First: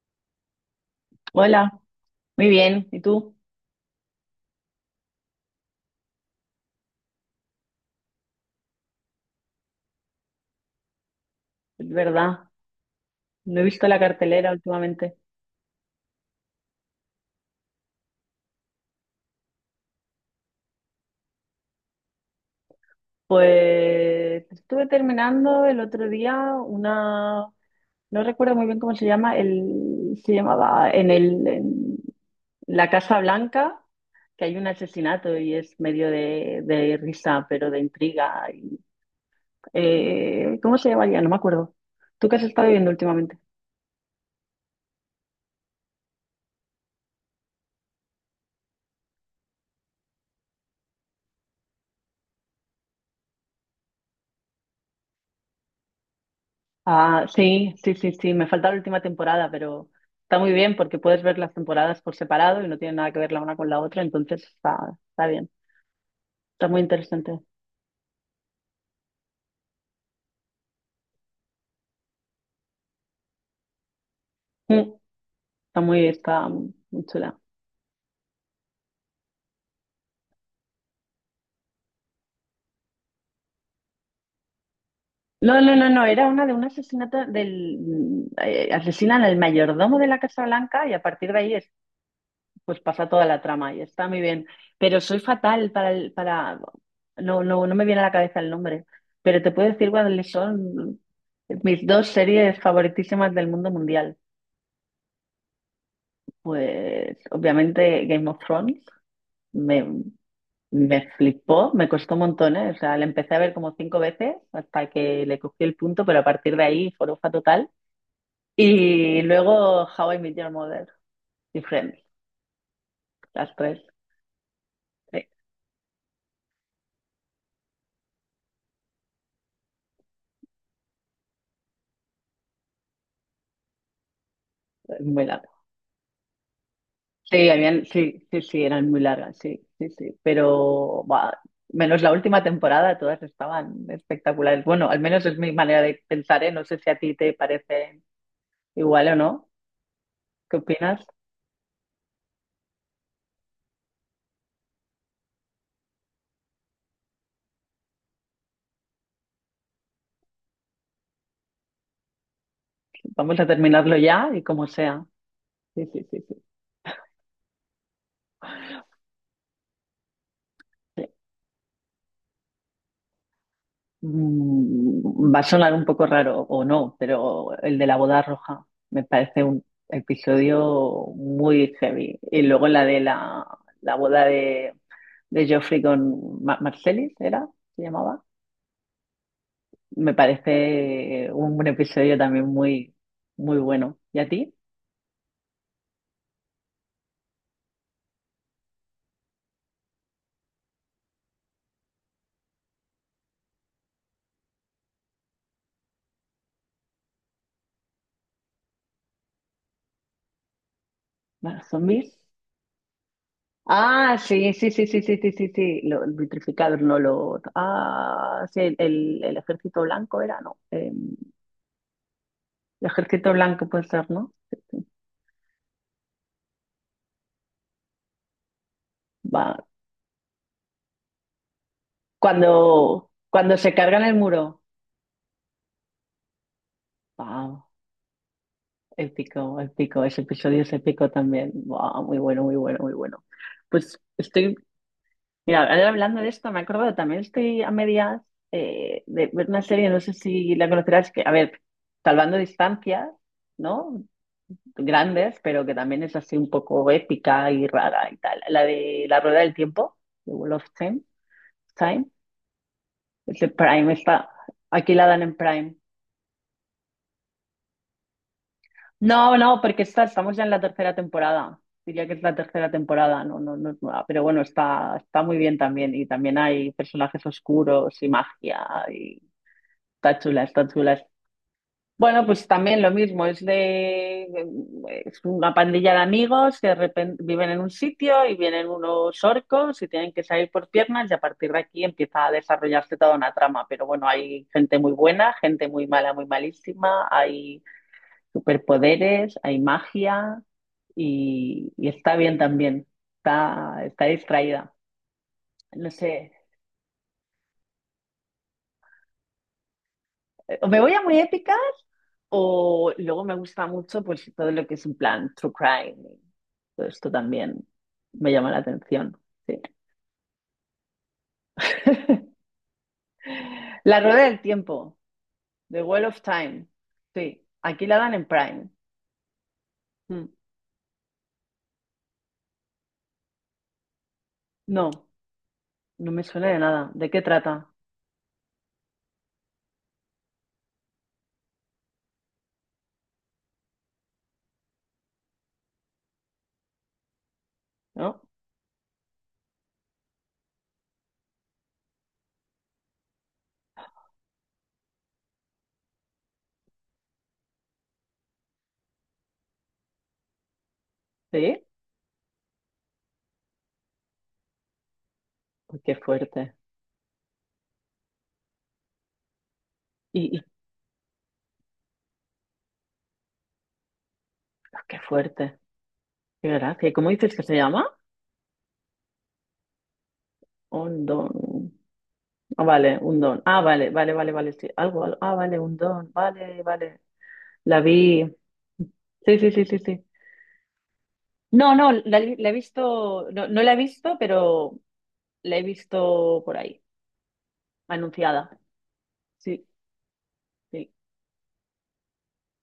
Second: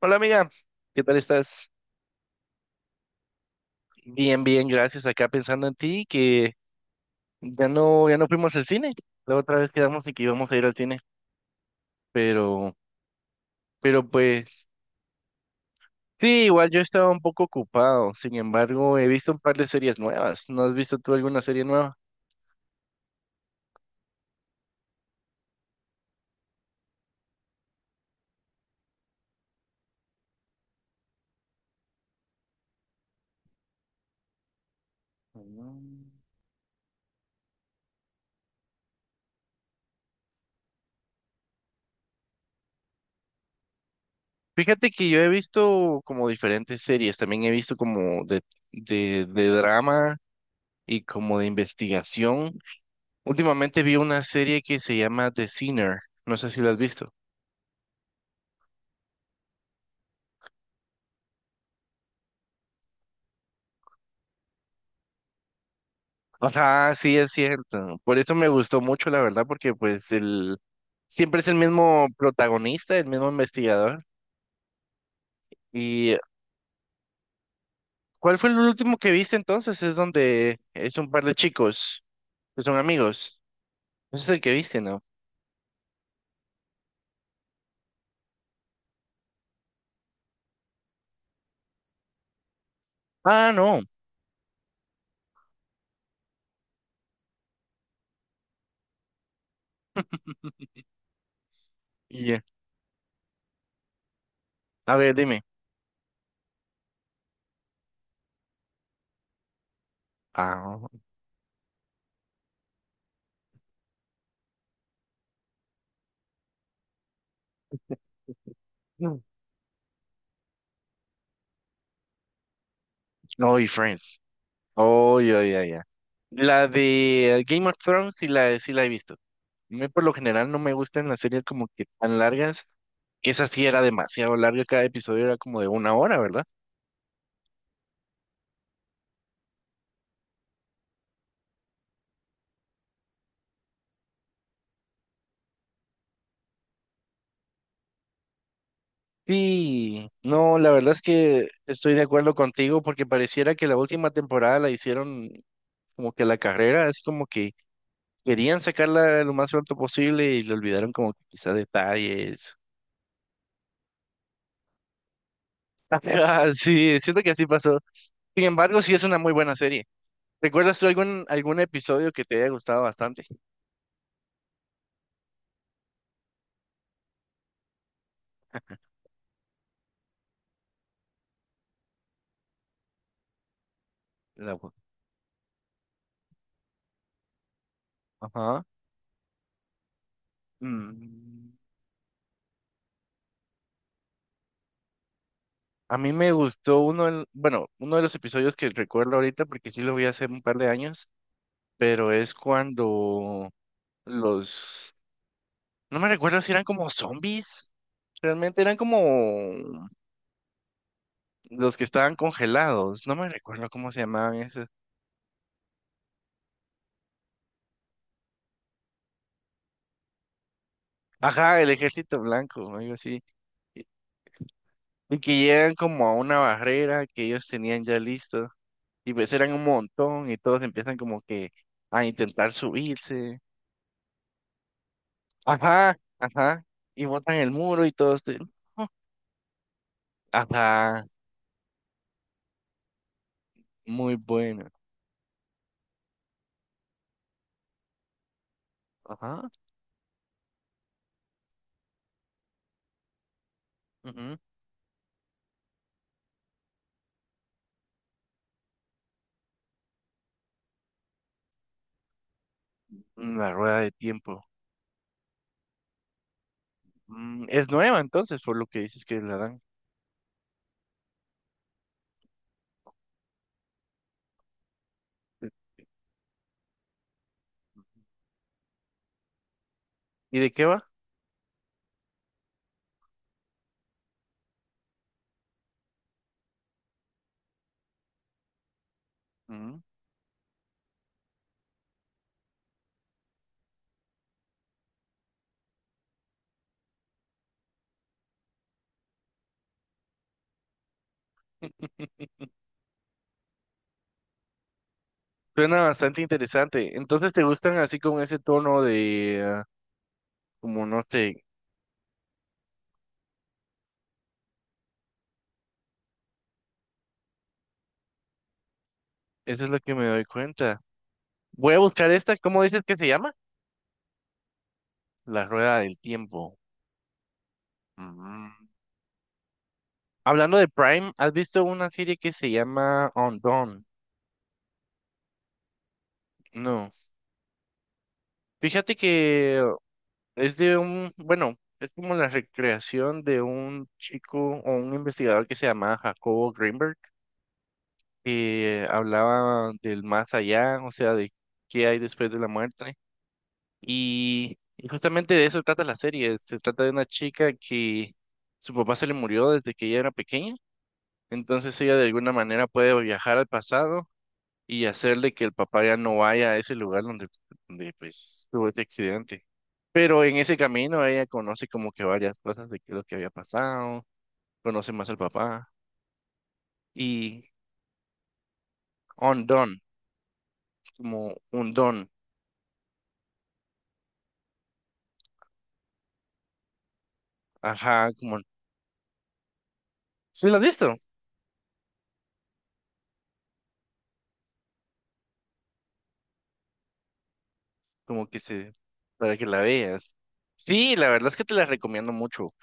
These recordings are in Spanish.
Hola amiga, ¿qué tal estás? Hola, muy bien. ¿Y tú? Bien, bien, gracias. Acá pensando en ti, que ya no, ya no fuimos al cine. La otra vez quedamos y que íbamos a ir al cine, Es ¿Verdad? pero, No he visto la pero cartelera pues, últimamente. sí, igual yo estaba un poco ocupado. Sin embargo, he visto un par de series nuevas. ¿No has visto tú alguna serie nueva? Pues estuve terminando el otro día una, no recuerdo muy bien cómo se llama, se llamaba en la Casa Blanca, que hay un asesinato y es medio Mm. de risa, pero de intriga. ¿Cómo se llama ya? No me acuerdo. ¿Tú qué has estado viendo últimamente? Fíjate que yo he visto como diferentes series. También he visto como de drama y como de investigación. Últimamente vi una serie que se llama The Sinner. No sé si la has visto. Ah, sí, sí, sí, sí, me falta la última temporada, pero está muy bien porque puedes ver las temporadas por separado y no tienen nada que ver la una con la otra, entonces está bien, está muy Ajá, sí, es interesante. cierto. Por eso me gustó mucho, la verdad, porque pues el siempre es el mismo protagonista, el mismo investigador. Mm. Está muy, ¿Y está muy chula. cuál fue el último que viste entonces? Es donde es un par de chicos que son amigos. Ese es el que viste, ¿no? No, no, no, no, era una de un asesinato asesinan al mayordomo de la Casa Blanca y a partir de ahí es pues pasa toda la Ah, trama y no. está muy bien. Pero soy fatal para el, para no, no, no me viene a la cabeza el nombre, pero te puedo decir cuáles son mis dos Ya. series favoritísimas del mundo mundial. A ver, dime. Pues obviamente Game of Thrones me, Ah, me flipó, me costó un montón, ¿eh? O sea, la empecé a ver como cinco veces hasta que le cogí el punto, pero a partir de ahí forofa total. Y no, luego How I Met Your Mother y Friends, las no, y tres. Friends. Oh, Sí, ya, ya, ya. La de Game of Thrones sí la he visto. A mí por lo general no me gustan las series como que tan largas, que esa sí era demasiado larga, cada muy episodio era largas. como de una hora, ¿verdad? Sí, habían, sí, sí, sí, eran muy largas, sí, sí, sí. Pero buah, menos la última temporada, todas estaban espectaculares. Bueno, al menos es mi manera de pensar, ¿eh? No sé si a ti te parece igual o no. Sí, ¿Qué no, la verdad opinas? es que estoy de acuerdo contigo, porque pareciera que la última temporada la hicieron como que la carrera, es como que querían sacarla lo más pronto posible y le olvidaron como que quizá detalles. Vamos a terminarlo ya y como sea. Sí, sí, sí, sí, Ah, sí, siento que así pasó. Sin embargo, sí es una muy buena serie. ¿Recuerdas tú sí. algún episodio que te haya gustado bastante? Mm, va a sonar un poco raro o no, pero el de la boda roja me parece un episodio muy heavy. Y luego la de la boda La- de Joffrey con Marcellus, ¿era? ¿Se llamaba? Ajá. Me parece Mm. un episodio también muy, muy bueno. ¿Y a ti? A mí me gustó uno, bueno, uno de los episodios que recuerdo ahorita, porque sí lo vi hace un par de años, pero es cuando los, no me recuerdo si eran como zombies, realmente eran como ¿Más los que zombies? estaban congelados. No me recuerdo cómo se Ah, llamaban sí, esos. sí, sí, sí, sí, sí, sí, sí. El vitrificador, no lo. Ah, sí, el ejército blanco era, ¿no? Ajá, el Ejército Blanco, El algo así. ejército blanco Y puede ser, ¿no? Sí, sí. y que llegan como a una barrera que ellos tenían ya listo, y pues eran Va. un montón y todos empiezan como que a intentar Cuando, subirse. cuando se cargan el muro. Ajá, ajá, y botan el Wow, muro y todo. épico, épico. Ese episodio es Ajá, épico también. Wow, muy bueno, muy bueno, muy bueno. Pues muy estoy buena. Mira, ahora hablando de esto, me he acordado, también estoy a medias de ver Ajá. una serie, no sé si la conocerás, que, a ver, salvando distancias, ¿no? Ujú. Grandes, pero que también es así un poco épica y rara y tal. La de La Rueda del Tiempo, The Wheel of Time, Mm. es de La rueda de Prime, tiempo. aquí la dan en Prime. Es nueva entonces, por lo que dices que No, la no, dan. porque estamos ya en la tercera temporada. Diría que es la tercera temporada, no, no, no es nueva, pero bueno, está muy bien también. Y también hay personajes oscuros y magia. Está ¿Y chula, de qué está va? chula. Bueno, pues también lo mismo, es una pandilla de amigos que de repente viven en un sitio y vienen unos Mm. orcos y tienen que salir por piernas y a partir de aquí empieza a desarrollarse toda una trama. Pero bueno, hay gente muy buena, gente muy mala, muy malísima, hay superpoderes, hay magia y está bien también, está distraída. Suena No sé, bastante interesante. Entonces te gustan así con ese tono de, me como voy a no muy sé, épica. O luego me gusta mucho pues todo lo que es en plan true crime. Todo esto también me llama la atención. Sí. eso es lo que me doy cuenta. Voy a buscar esta, ¿cómo dices que se llama? La rueda del tiempo, La rueda The del Wheel of tiempo. Time. Sí, aquí la dan en Mm. Prime. Mm. Hablando de Prime, ¿has visto una serie que se llama On Dawn? No, no me suena de nada. No. ¿De qué trata? Fíjate que es de un, bueno, es como la recreación de un chico o un investigador que se llamaba Jacobo Greenberg, ¿No? que hablaba del más allá, o sea, de qué hay después de la muerte. Y justamente de eso trata la serie. Se trata de una chica que su papá se le murió desde que ella era pequeña. Sí. Entonces ella de alguna manera puede viajar al pasado y hacerle que el Uy, papá qué ya no vaya fuerte. a ese lugar donde, pues tuvo este accidente. Pero Y, en y- ese camino ella conoce como que varias cosas de qué es lo que había pasado, ah, conoce qué más al fuerte. papá Qué gracia. ¿Cómo dices que y se llama? undone, Un como don. un don, Ah, vale, un don. Ah, vale, vale, vale, vale, sí. Algo, algo. Ah, vale, un don. Vale, vale. La ajá, vi. como, Sí, sí, sí, sí, sí. ¿sí lo has visto? No, no, la he visto, no, no la he visto, pero la he visto por ahí, Como que anunciada. se, para que la Sí, veas. sí, Sí, la verdad es que te la recomiendo mucho.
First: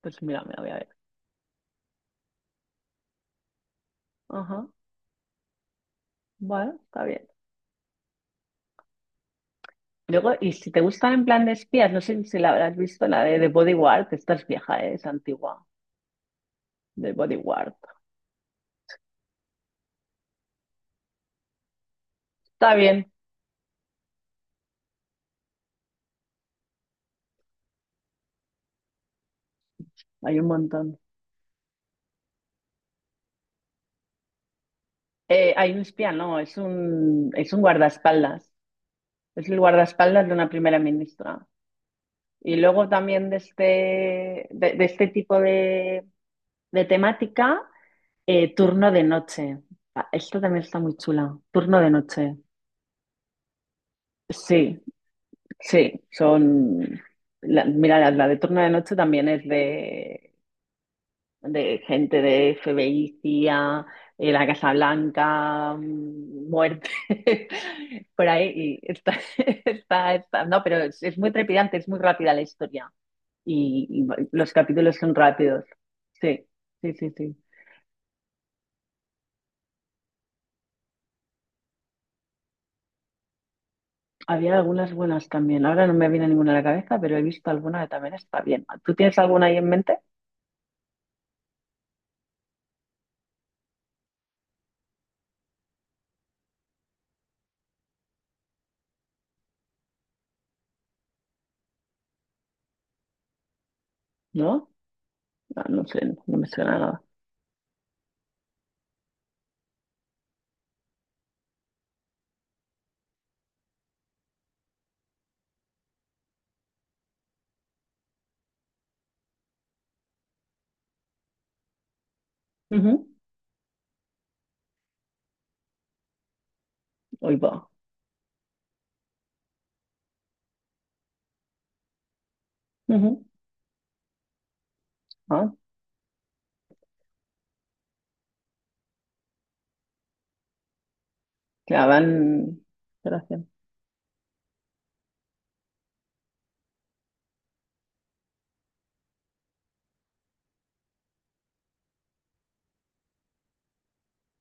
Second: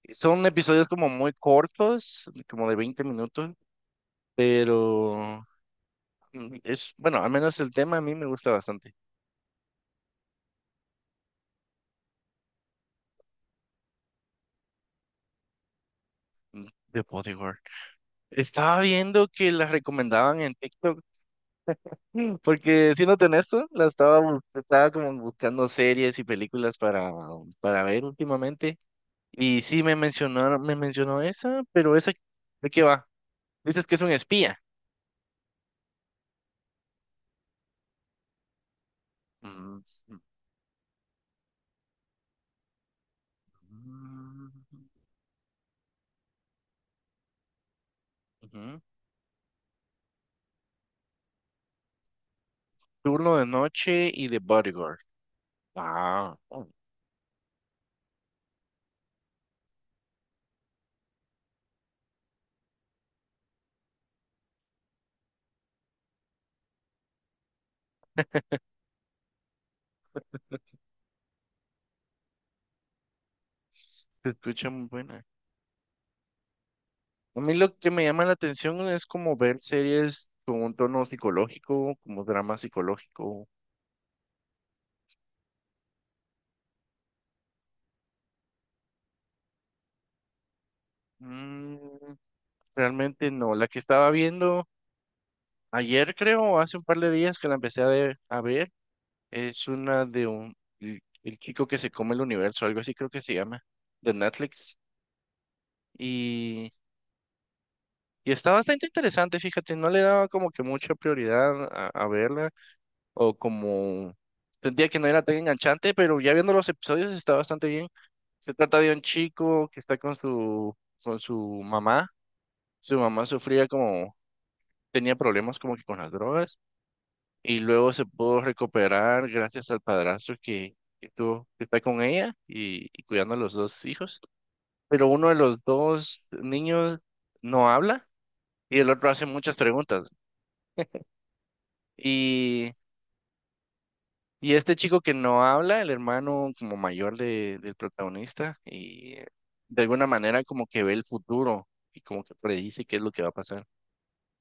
pues mira, Son me la voy a episodios ver. como muy cortos, como de 20 minutos, Ajá, pero bueno, es, está bueno, bien. al menos el tema a mí me gusta bastante. Luego, y si te gustan en plan de espías, no sé si la habrás visto, la de The Bodyguard, que esta es vieja, ¿eh? Es antigua, Mm. De de bodyguard. Bodyguard. Estaba viendo que las recomendaban en TikTok, Está porque bien, siéndote honesto, la estaba, estaba como buscando series y películas para ver últimamente. Y sí me hay un mencionaron, me montón. mencionó esa, pero esa, ¿de qué va? Dices que es un espía. Hay un espía, no, es un, guardaespaldas. Es el Mm, guardaespaldas de una primera ministra. Y luego también de este, mm, de de este tipo de temática. Ujú. Turno de noche. Ah, esta también está muy chula. Turno de noche. Turno de noche y de Sí, bodyguard. sí, Ah, oh, mira, la de turno de noche también es de gente de FBI, CIA, la Casa Blanca, muerte, por ahí. No, pero es muy trepidante, es muy rápida la historia. Y se los escucha muy capítulos son buena. rápidos. Sí, sí, sí, sí. A mí lo que me llama la atención es como ver series con un tono psicológico, como drama psicológico. Había algunas buenas también. Ahora no me viene ninguna a la cabeza, pero he visto alguna que también está bien. ¿Tú tienes alguna ahí en mente? Mm, Realmente no. La que estaba viendo ayer, creo, o hace un par de días que la empecé a, a ver, es una de el chico que se come el universo, algo así creo que se llama, de ¿No? Netflix. No, no sé, no me suena Y, nada. y está bastante interesante, fíjate, no le daba como que mucha prioridad a, verla, o como sentía que no era tan enganchante, pero ya viendo los episodios está bastante bien. Se trata de un chico que está con su, mamá. Su Ujú. mamá sufría como, tenía problemas como que con las drogas Hoy y va. luego se pudo recuperar gracias al padrastro que tuvo, que está con ella y Ujú. cuidando a los dos hijos. Pero uno de Ah, los dos niños no habla y el otro hace muchas preguntas. ya van. Y, Gracias. y este chico que no habla, el hermano como mayor del protagonista, y de alguna manera como que ve el futuro y como que predice qué es lo que va a pasar.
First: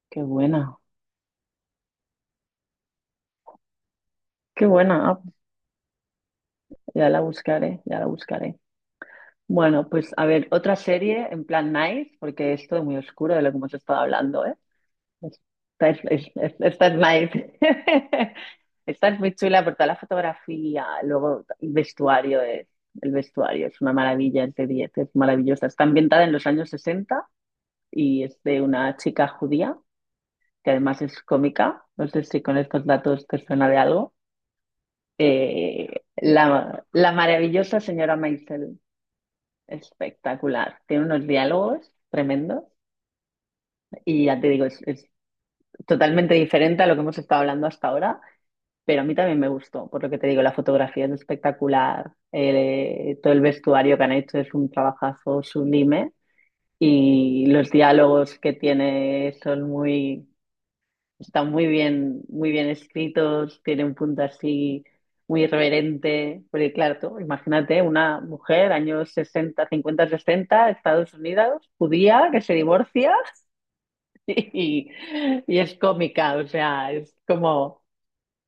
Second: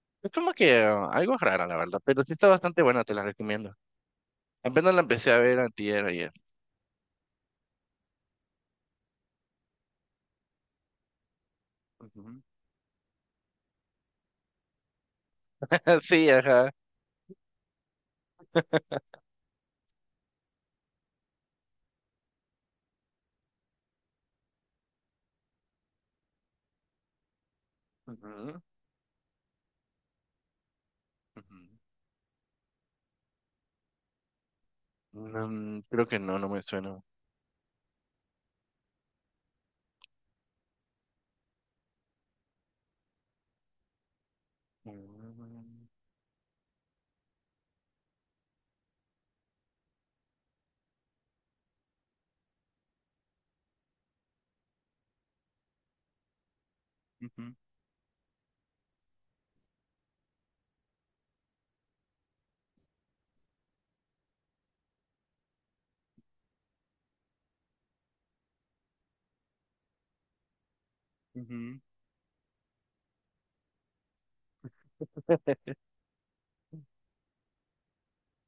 Qué Es como buena. que algo rara, la verdad, pero sí está bastante buena, te la recomiendo. Qué Apenas la buena. Ah, empecé a ver antier ayer. ya la buscaré, ya la buscaré. Bueno, pues a ver, otra serie en plan nice, Ujú. porque es todo muy oscuro de lo que hemos estado hablando, ¿eh? Sí, ajá. Estás nice. Estás muy chula por toda la fotografía. Luego, el vestuario es una maravilla, es de 10, es maravillosa. Está ambientada en los años 60 y es de Ujú, una chica judía que además es ujú. cómica. No sé si con estos datos te suena de algo. No, Eh, creo que no, no me la, suena. la maravillosa señora Maisel, espectacular. Tiene unos diálogos tremendos y ya te digo, es Mm, totalmente diferente a lo que hemos estado hablando hasta ahora. Pero a mí también me gustó, por lo que te digo, la fotografía es espectacular, todo el vestuario que han hecho es un trabajazo sublime y ujú, los diálogos que tiene están muy bien escritos, tiene un punto así muy irreverente, porque claro, tú imagínate una mujer, años 60 50 60 Estados ujú. Unidos, judía, que se divorcia y, y es cómica, o sea, es como...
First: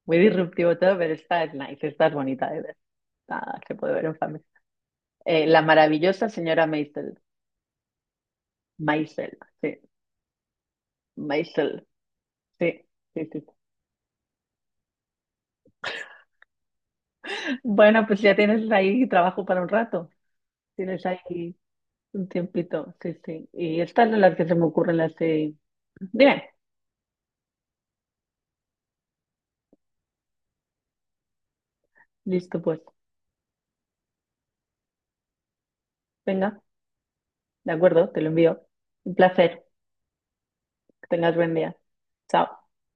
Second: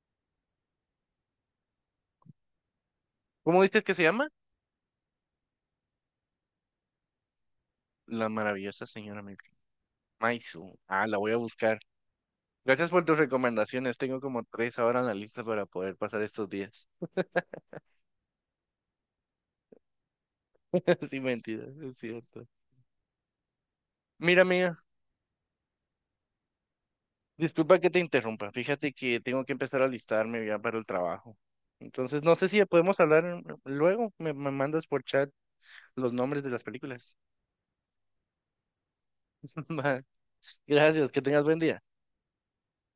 Muy disruptivo todo, pero está nice, está bonita de ver. Nada, ¿Cómo se dices puede que se ver en llama? familia. La maravillosa señora Maisel. La maravillosa señora Maisel, Maisel. sí. Maisel. Ah, la voy a buscar. Maisel, sí. Gracias por tus Sí, sí. recomendaciones. Tengo como tres ahora en la lista para poder pasar estos días. Bueno, pues ya tienes ahí trabajo para un rato. Tienes Sin ahí mentira es un cierto. tiempito, sí, sí. Y estas son las Mira, que se me amiga, ocurren las de... Dime, disculpa que te interrumpa. Fíjate que tengo que empezar a alistarme ya para el trabajo. Entonces, no sé listo si pues. podemos hablar luego. Me mandas por chat los nombres de Venga, las películas. de acuerdo, te lo envío. Un placer. Va. Que Gracias, que tengas tengas buen buen día. día. Chao.